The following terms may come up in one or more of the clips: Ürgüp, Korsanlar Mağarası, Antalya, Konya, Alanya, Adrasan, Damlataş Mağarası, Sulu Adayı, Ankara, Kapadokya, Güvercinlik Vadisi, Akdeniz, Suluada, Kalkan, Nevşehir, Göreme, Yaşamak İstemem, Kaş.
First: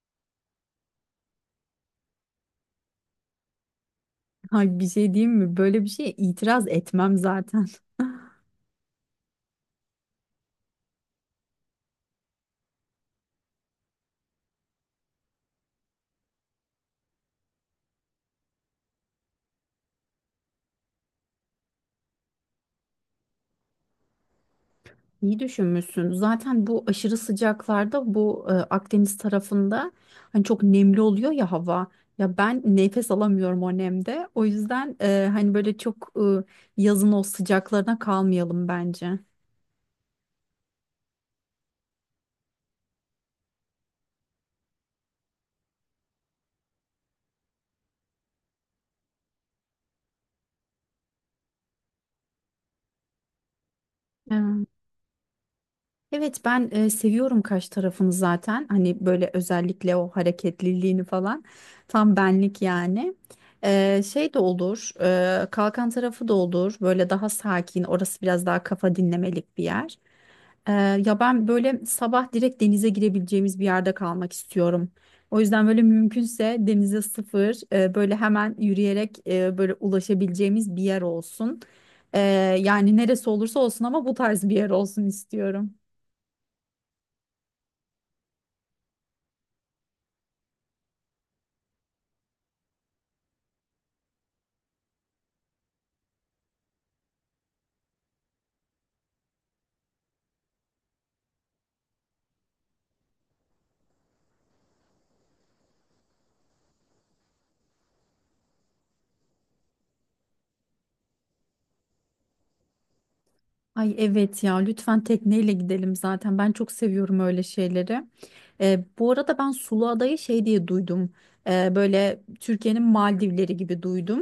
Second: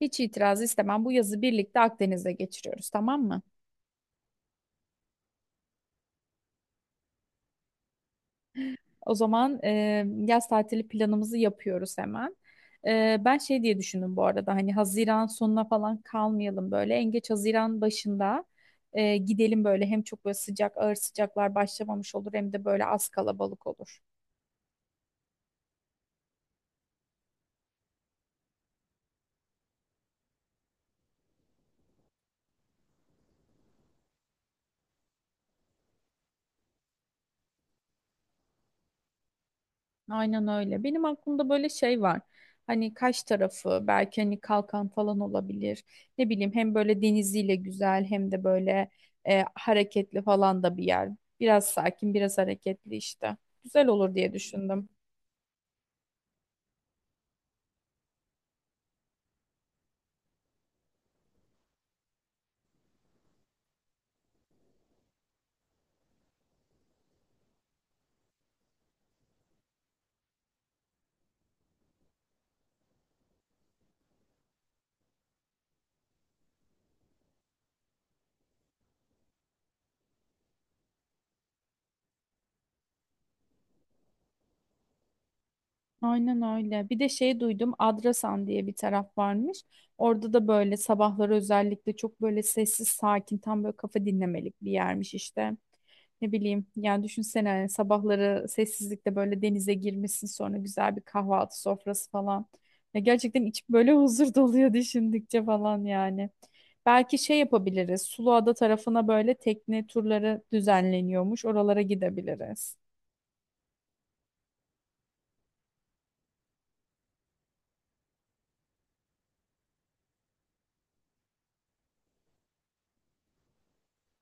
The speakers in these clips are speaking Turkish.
Hiç itiraz istemem. Bu yazı birlikte Akdeniz'e geçiriyoruz, tamam mı? Ay bir şey diyeyim mi? Böyle bir şeye itiraz etmem zaten. O zaman yaz tatili planımızı yapıyoruz hemen. Ben şey diye düşündüm bu arada hani Haziran sonuna falan kalmayalım böyle. En geç Haziran başında gidelim böyle hem çok böyle sıcak ağır sıcaklar başlamamış olur hem de böyle az kalabalık olur. İyi düşünmüşsün. Zaten bu aşırı sıcaklarda bu Akdeniz tarafında hani çok nemli oluyor ya hava. Ya ben nefes alamıyorum o nemde. O yüzden hani böyle çok yazın o sıcaklarına kalmayalım bence. Aynen öyle. Benim aklımda böyle şey var. Hani Kaş tarafı belki hani Kalkan falan olabilir. Ne bileyim hem böyle deniziyle güzel hem de böyle hareketli falan da bir yer. Biraz sakin, biraz hareketli işte. Güzel olur diye Evet. düşündüm. Evet ben seviyorum kaş tarafını zaten. Hani böyle özellikle o hareketliliğini falan. Tam benlik yani. Şey de olur. Kalkan tarafı da olur. Böyle daha sakin. Orası biraz daha kafa dinlemelik bir yer. E, Ya ben böyle sabah direkt denize girebileceğimiz bir yerde kalmak istiyorum. O yüzden böyle mümkünse denize sıfır böyle hemen yürüyerek böyle ulaşabileceğimiz bir yer olsun. E, Yani neresi olursa olsun ama bu tarz bir yer olsun istiyorum. Aynen öyle. Bir de şey duydum, Adrasan diye bir taraf varmış. Orada da böyle sabahları özellikle çok böyle sessiz, sakin, tam böyle kafa dinlemelik bir yermiş işte. Ne bileyim, yani düşünsene hani sabahları sessizlikte böyle denize girmişsin sonra güzel bir kahvaltı sofrası falan. Ya gerçekten içim böyle huzur doluyor düşündükçe falan yani. Belki şey yapabiliriz, Suluada tarafına böyle tekne turları düzenleniyormuş, oralara gidebiliriz. Ay evet ya, lütfen tekneyle gidelim, zaten ben çok seviyorum öyle şeyleri. Bu arada ben Sulu Adayı şey diye duydum. Böyle Türkiye'nin Maldivleri gibi duydum.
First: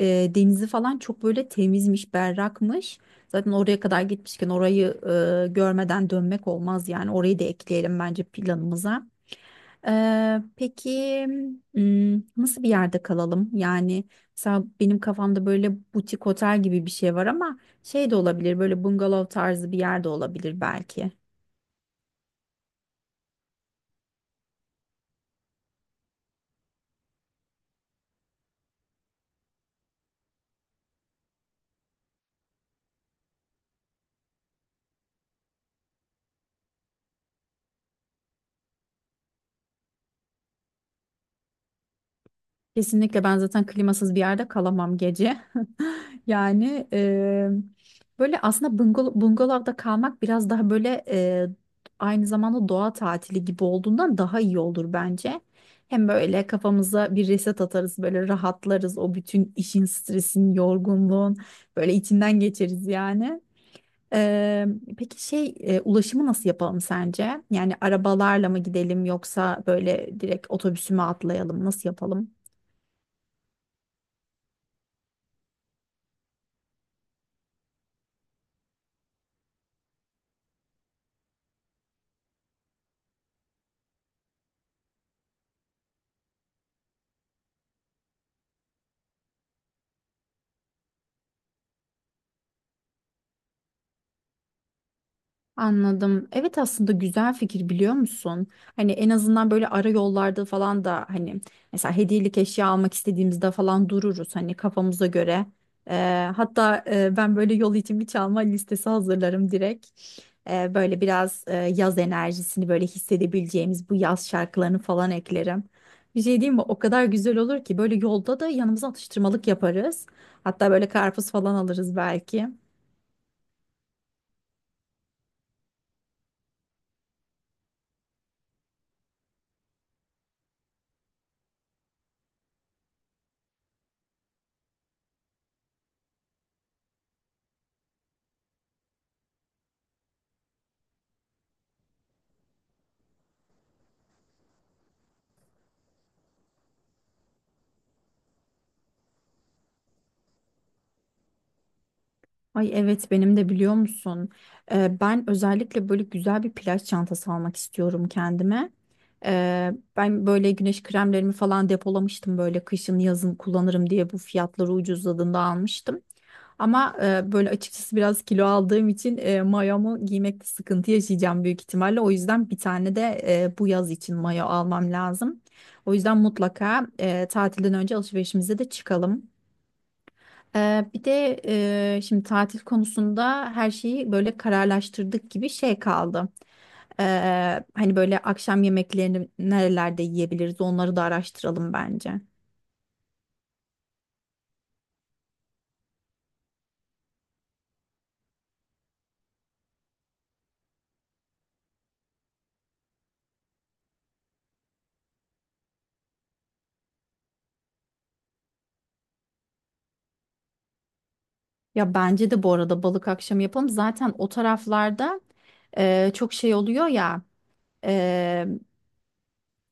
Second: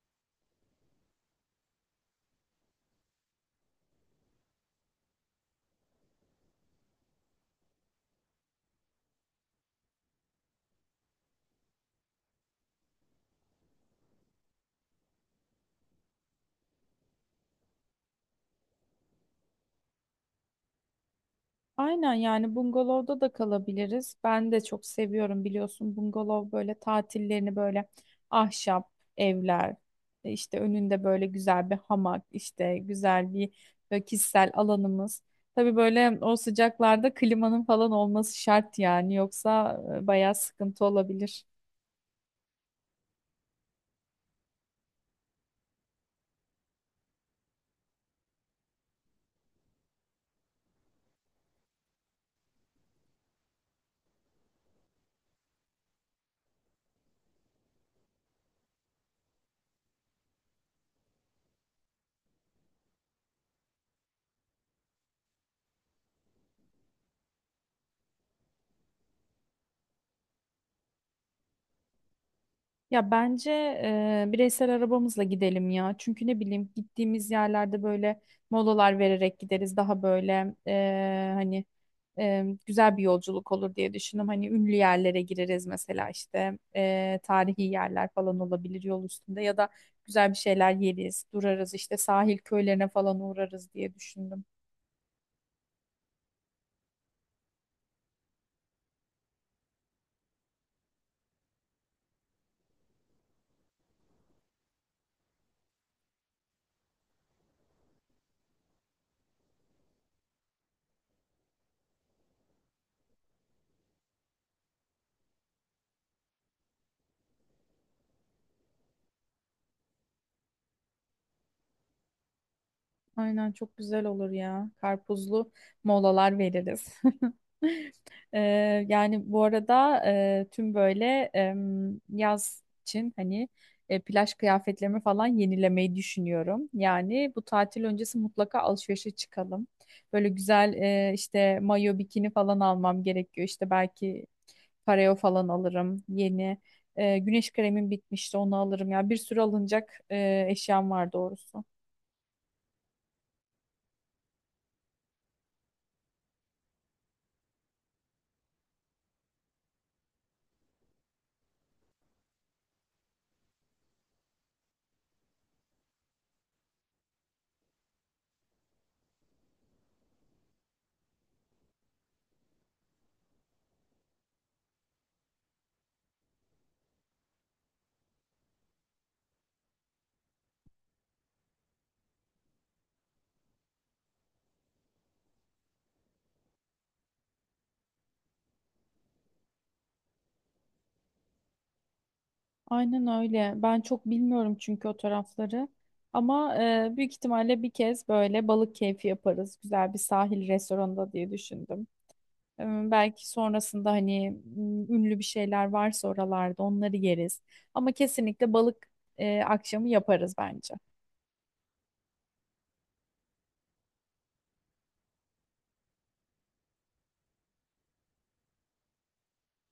Denizi falan çok böyle temizmiş, berrakmış. Zaten oraya kadar gitmişken orayı görmeden dönmek olmaz, yani orayı da ekleyelim bence planımıza. Peki, hmm, nasıl bir yerde kalalım? Yani mesela benim kafamda böyle butik otel gibi bir şey var ama şey de olabilir, böyle bungalov tarzı bir yerde olabilir belki. Aynen yani bungalovda da kalabiliriz. Ben de çok seviyorum biliyorsun bungalov böyle tatillerini böyle ahşap evler işte önünde böyle güzel bir hamak işte güzel bir böyle kişisel alanımız. Tabii böyle o sıcaklarda klimanın falan olması şart yani yoksa bayağı sıkıntı olabilir. Kesinlikle ben zaten klimasız bir yerde kalamam gece. Yani böyle aslında bungalovda kalmak biraz daha böyle, aynı zamanda doğa tatili gibi olduğundan daha iyi olur bence. Hem böyle kafamıza bir reset atarız, böyle rahatlarız, o bütün işin, stresin, yorgunluğun böyle içinden geçeriz yani. Eee, peki şey, ulaşımı nasıl yapalım sence? Yani arabalarla mı gidelim yoksa böyle direkt otobüsüme atlayalım? Nasıl yapalım? Ya bence bireysel arabamızla gidelim ya. Çünkü ne bileyim gittiğimiz yerlerde böyle molalar vererek gideriz. Daha böyle hani güzel bir yolculuk olur diye düşündüm. Hani ünlü yerlere gireriz mesela işte tarihi yerler falan olabilir yol üstünde ya da güzel bir şeyler yeriz, durarız işte sahil köylerine falan uğrarız diye düşündüm. Anladım. Evet, aslında güzel fikir, biliyor musun? Hani en azından böyle ara yollarda falan da hani mesela hediyelik eşya almak istediğimizde falan dururuz hani kafamıza göre. Hatta ben böyle yol için bir çalma listesi hazırlarım direkt. Böyle biraz yaz enerjisini böyle hissedebileceğimiz bu yaz şarkılarını falan eklerim. Bir şey diyeyim mi? O kadar güzel olur ki, böyle yolda da yanımıza atıştırmalık yaparız. Hatta böyle karpuz falan alırız belki. Aynen çok güzel olur ya. Karpuzlu molalar veririz. Ee, yani bu arada tüm böyle yaz için hani plaj kıyafetlerimi falan yenilemeyi düşünüyorum. Yani bu tatil öncesi mutlaka alışverişe çıkalım. Böyle güzel işte mayo bikini falan almam gerekiyor. İşte belki pareo falan alırım yeni. Güneş kremim bitmişti onu alırım. Ya bir sürü alınacak eşyam var doğrusu. Ay evet, benim de, biliyor musun? Ben özellikle böyle güzel bir plaj çantası almak istiyorum kendime. Ee, Ben böyle güneş kremlerimi falan depolamıştım, böyle kışın yazın kullanırım diye, bu fiyatları ucuzladığında almıştım. Ama böyle açıkçası biraz kilo aldığım için mayomu giymekte sıkıntı yaşayacağım büyük ihtimalle. O yüzden bir tane de bu yaz için mayo almam lazım. O yüzden mutlaka tatilden önce alışverişimize de çıkalım. Bir de şimdi tatil konusunda her şeyi böyle kararlaştırdık gibi, şey kaldı. Hani böyle akşam yemeklerini nerelerde yiyebiliriz onları da araştıralım bence. Aynen öyle. Ben çok bilmiyorum çünkü o tarafları. Ama büyük ihtimalle bir kez böyle balık keyfi yaparız. Güzel bir sahil restoranında diye düşündüm. E, belki sonrasında hani ünlü bir şeyler varsa oralarda onları yeriz. Ama kesinlikle balık akşamı yaparız bence. Ya bence de bu arada balık akşamı yapalım. Zaten o taraflarda çok şey oluyor ya.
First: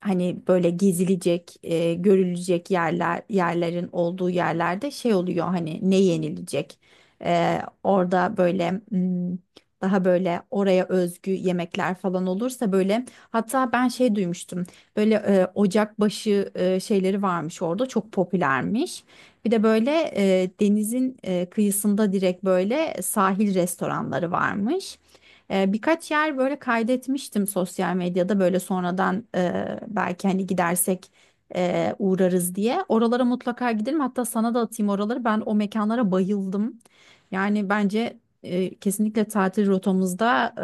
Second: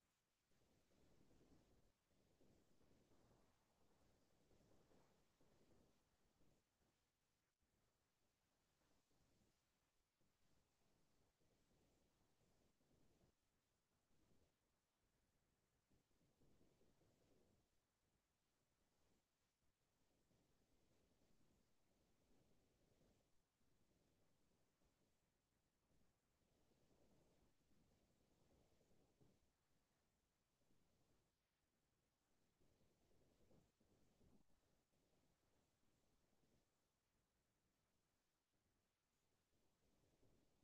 Hani böyle gezilecek, görülecek yerler, yerlerin olduğu yerlerde şey oluyor hani, ne yenilecek. Orada böyle, hmm, daha böyle oraya özgü yemekler falan olursa böyle, hatta ben şey duymuştum. Böyle ocakbaşı şeyleri varmış orada, çok popülermiş. Bir de böyle denizin kıyısında direkt böyle sahil restoranları varmış. Birkaç yer böyle kaydetmiştim sosyal medyada, böyle sonradan belki hani gidersek uğrarız diye. Oralara mutlaka gidelim. Hatta sana da atayım oraları. Ben o mekanlara bayıldım. Yani bence kesinlikle tatil rotamızda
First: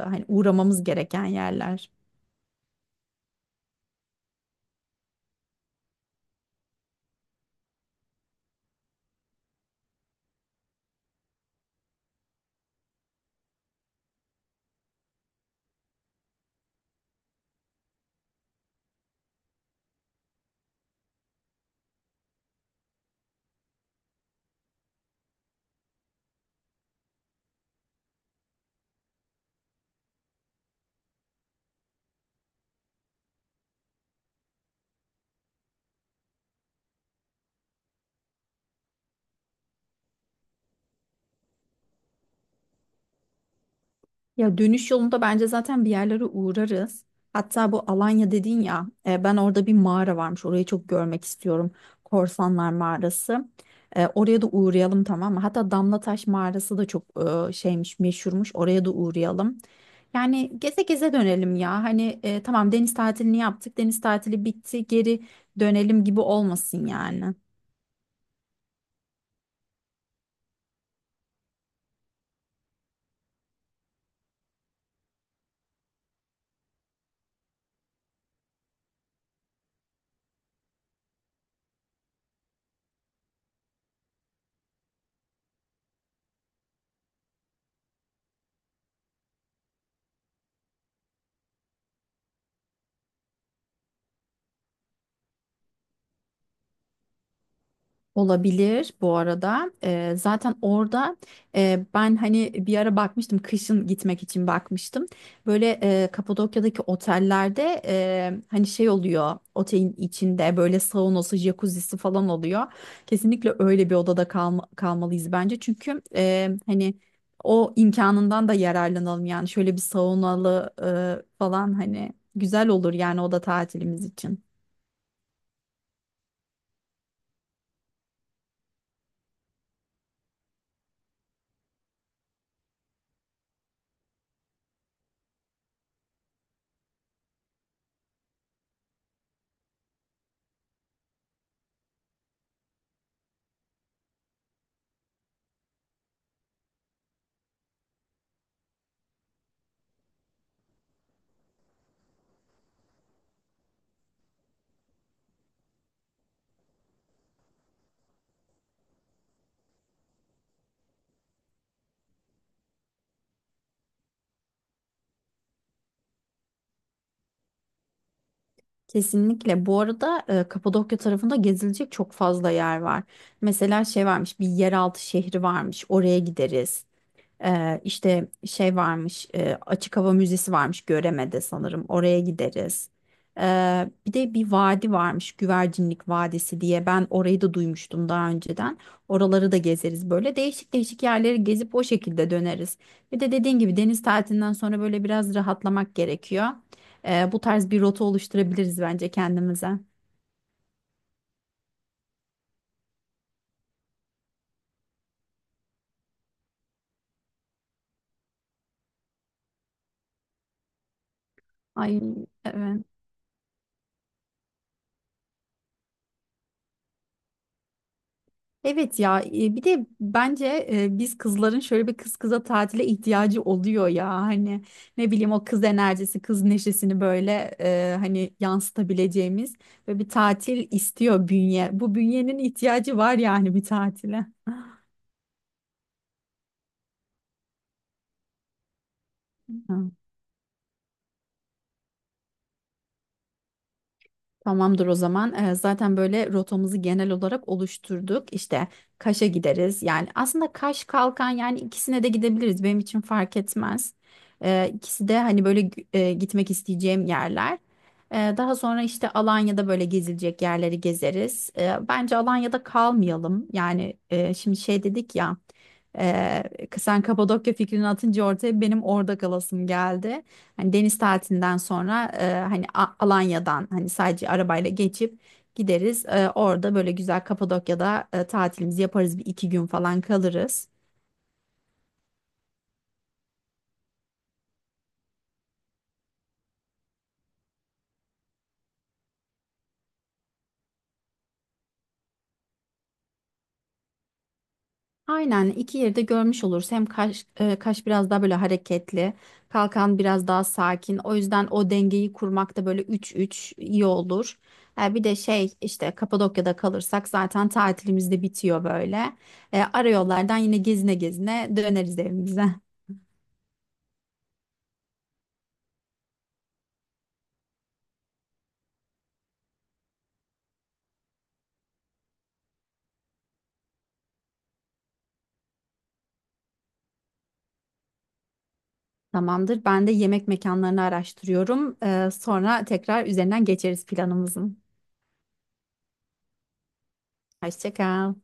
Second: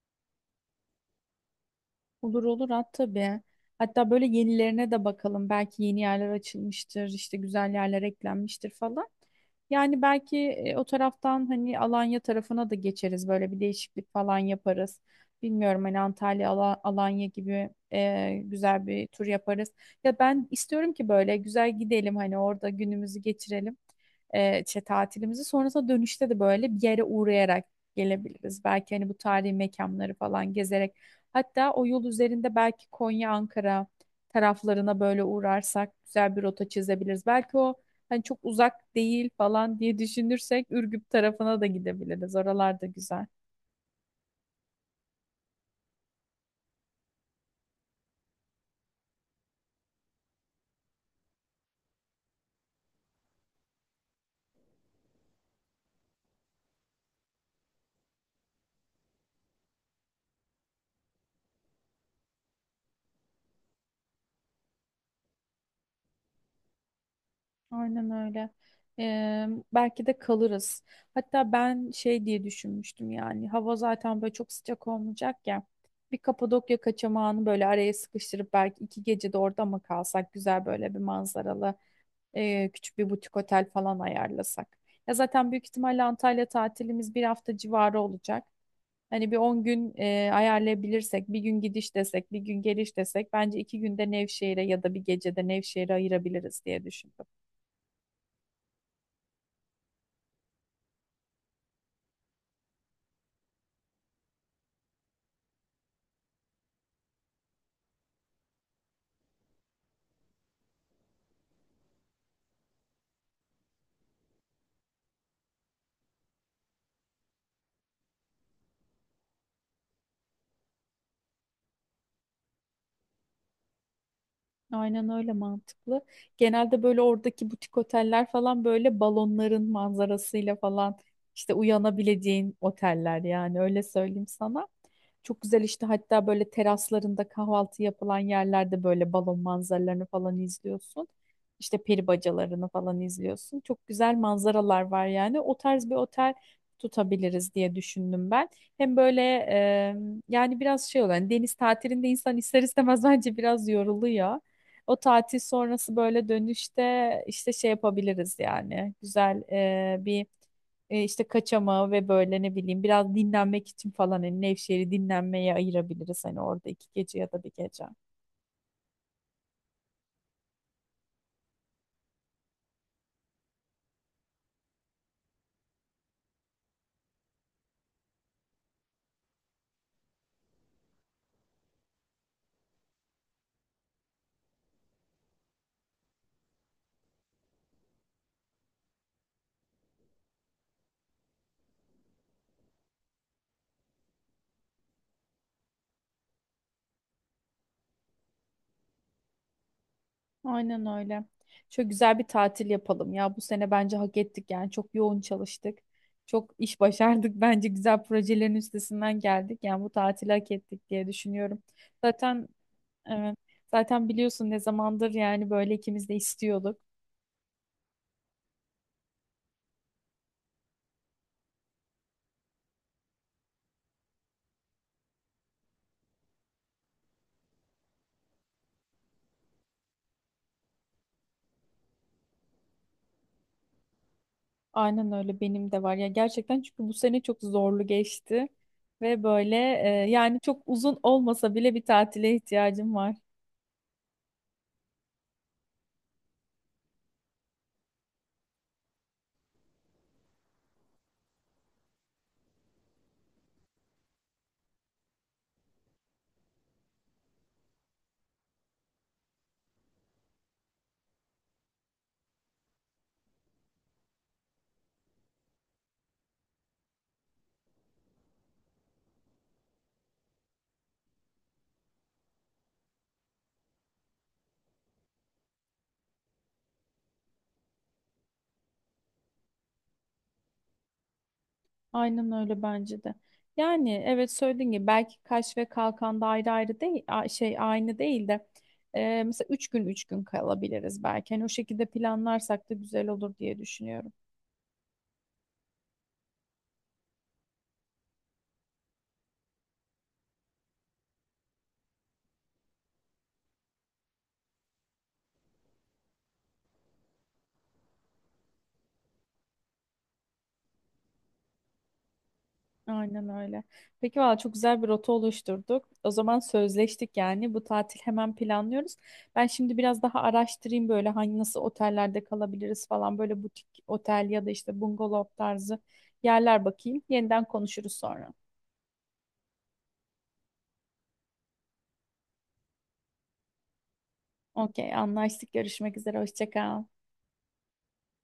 hani uğramamız gereken yerler. Olur olur at tabii. Hatta böyle yenilerine de bakalım. Belki yeni yerler açılmıştır, işte güzel yerler eklenmiştir falan. Yani belki o taraftan hani Alanya tarafına da geçeriz. Böyle bir değişiklik falan yaparız. Bilmiyorum hani Antalya, Alanya gibi güzel bir tur yaparız. Ya ben istiyorum ki böyle güzel gidelim hani orada günümüzü geçirelim. E, işte tatilimizi sonrasında dönüşte de böyle bir yere uğrayarak gelebiliriz. Belki hani bu tarihi mekanları falan gezerek. Hatta o yol üzerinde belki Konya, Ankara taraflarına böyle uğrarsak güzel bir rota çizebiliriz. Belki o hani çok uzak değil falan diye düşünürsek Ürgüp tarafına da gidebiliriz. Oralar da güzel. Ya dönüş yolunda bence zaten bir yerlere uğrarız. Hatta bu Alanya dedin ya, ben orada bir mağara varmış, orayı çok görmek istiyorum. Korsanlar Mağarası. Oraya da uğrayalım, tamam mı? Hatta Damlataş Mağarası da çok şeymiş, meşhurmuş. Oraya da uğrayalım. Yani geze geze dönelim ya. Hani tamam, deniz tatilini yaptık, deniz tatili bitti, geri dönelim gibi olmasın yani. Aynen öyle. Ee, belki de kalırız. Hatta ben şey diye düşünmüştüm yani hava zaten böyle çok sıcak olmayacak ya. Bir Kapadokya kaçamağını böyle araya sıkıştırıp belki 2 gece de orada mı kalsak güzel böyle bir manzaralı küçük bir butik otel falan ayarlasak. Ya zaten büyük ihtimalle Antalya tatilimiz bir hafta civarı olacak. Hani bir 10 gün ayarlayabilirsek, bir gün gidiş desek, bir gün geliş desek, bence 2 günde Nevşehir'e ya da bir gecede Nevşehir'e ayırabiliriz diye düşündüm. Olabilir bu arada. Zaten orada ben hani bir ara bakmıştım, kışın gitmek için bakmıştım. Böyle Kapadokya'daki otellerde hani şey oluyor, otelin içinde böyle saunası, jacuzzisi falan oluyor. Kesinlikle öyle bir odada kalmalıyız bence. Çünkü hani o imkanından da yararlanalım, yani şöyle bir saunalı falan hani güzel olur yani oda tatilimiz için. Aynen öyle mantıklı. Genelde böyle oradaki butik oteller falan böyle balonların manzarasıyla falan işte uyanabileceğin oteller yani öyle söyleyeyim sana. Çok güzel işte hatta böyle teraslarında kahvaltı yapılan yerlerde böyle balon manzaralarını falan izliyorsun. İşte peri bacalarını falan izliyorsun. Çok güzel manzaralar var yani. O tarz bir otel tutabiliriz diye düşündüm ben. Hem böyle e, yani biraz şey olan deniz tatilinde insan ister istemez bence biraz yoruluyor. O tatil sonrası böyle dönüşte işte şey yapabiliriz yani. Güzel bir işte kaçamağı ve böyle ne bileyim biraz dinlenmek için falan hani Nevşehir'i dinlenmeye ayırabiliriz hani orada 2 gece ya da bir gece. Kesinlikle. Bu arada Kapadokya tarafında gezilecek çok fazla yer var. Mesela şey varmış, bir yeraltı şehri varmış. Oraya gideriz. İşte şey varmış, açık hava müzesi varmış Göreme'de sanırım. Oraya gideriz. Bir de bir vadi varmış, Güvercinlik Vadisi diye. Ben orayı da duymuştum daha önceden. Oraları da gezeriz böyle. Değişik değişik yerleri gezip o şekilde döneriz. Bir de dediğin gibi deniz tatilinden sonra böyle biraz rahatlamak gerekiyor. Bu tarz bir rota oluşturabiliriz bence kendimize. Aynen öyle. Çok güzel bir tatil yapalım ya. Bu sene bence hak ettik yani. Çok yoğun çalıştık. Çok iş başardık. Bence güzel projelerin üstesinden geldik. Yani bu tatili hak ettik diye düşünüyorum. Ay Zaten. evet. Evet. Zaten biliyorsun ne zamandır yani böyle ikimiz de istiyorduk. Evet ya, bir de bence biz kızların şöyle bir kız kıza tatile ihtiyacı oluyor ya hani, ne bileyim, o kız enerjisi, kız neşesini böyle hani yansıtabileceğimiz ve bir tatil istiyor bünye. Bu bünyenin ihtiyacı var yani bir tatile. Aynen öyle benim de var. Ya gerçekten çünkü bu sene çok zorlu geçti ve böyle yani çok uzun olmasa bile bir tatile ihtiyacım var. Tamamdır o zaman. Zaten böyle rotamızı genel olarak oluşturduk. İşte Kaş'a gideriz. Yani aslında Kaş, Kalkan, yani ikisine de gidebiliriz. Benim için fark etmez. İkisi de hani böyle gitmek isteyeceğim yerler. Daha sonra işte Alanya'da böyle gezilecek yerleri gezeriz. Bence Alanya'da kalmayalım. Yani şimdi şey dedik ya. E, Sen Kapadokya fikrini atınca ortaya benim orada kalasım geldi. Hani deniz tatilinden sonra hani Alanya'dan hani sadece arabayla geçip gideriz. Orada böyle güzel Kapadokya'da tatilimizi yaparız. Bir iki gün falan kalırız. Aynen öyle bence de. Yani evet söylediğin gibi belki Kaş ve Kalkan'da ayrı ayrı değil şey aynı değil de mesela 3 gün 3 gün kalabiliriz belki. Hani o şekilde planlarsak da güzel olur diye düşünüyorum. Aynen, iki yeri de görmüş oluruz. Hem Kaş, Kaş biraz daha böyle hareketli. Kalkan biraz daha sakin. O yüzden o dengeyi kurmakta böyle 3-3 iyi olur. Bir de şey, işte Kapadokya'da kalırsak zaten tatilimiz de bitiyor böyle. Ara yollardan yine gezine gezine döneriz evimize. Aynen öyle. Peki valla çok güzel bir rota oluşturduk. O zaman sözleştik yani. Bu tatil hemen planlıyoruz. Ben şimdi biraz daha araştırayım böyle hangi nasıl otellerde kalabiliriz falan. Böyle butik otel ya da işte bungalov tarzı yerler bakayım. Yeniden konuşuruz sonra. Tamamdır. Ben de yemek mekanlarını araştırıyorum. Sonra tekrar üzerinden geçeriz planımızın. Okey, anlaştık. Görüşmek üzere. Hoşça kal. Hoşça kal.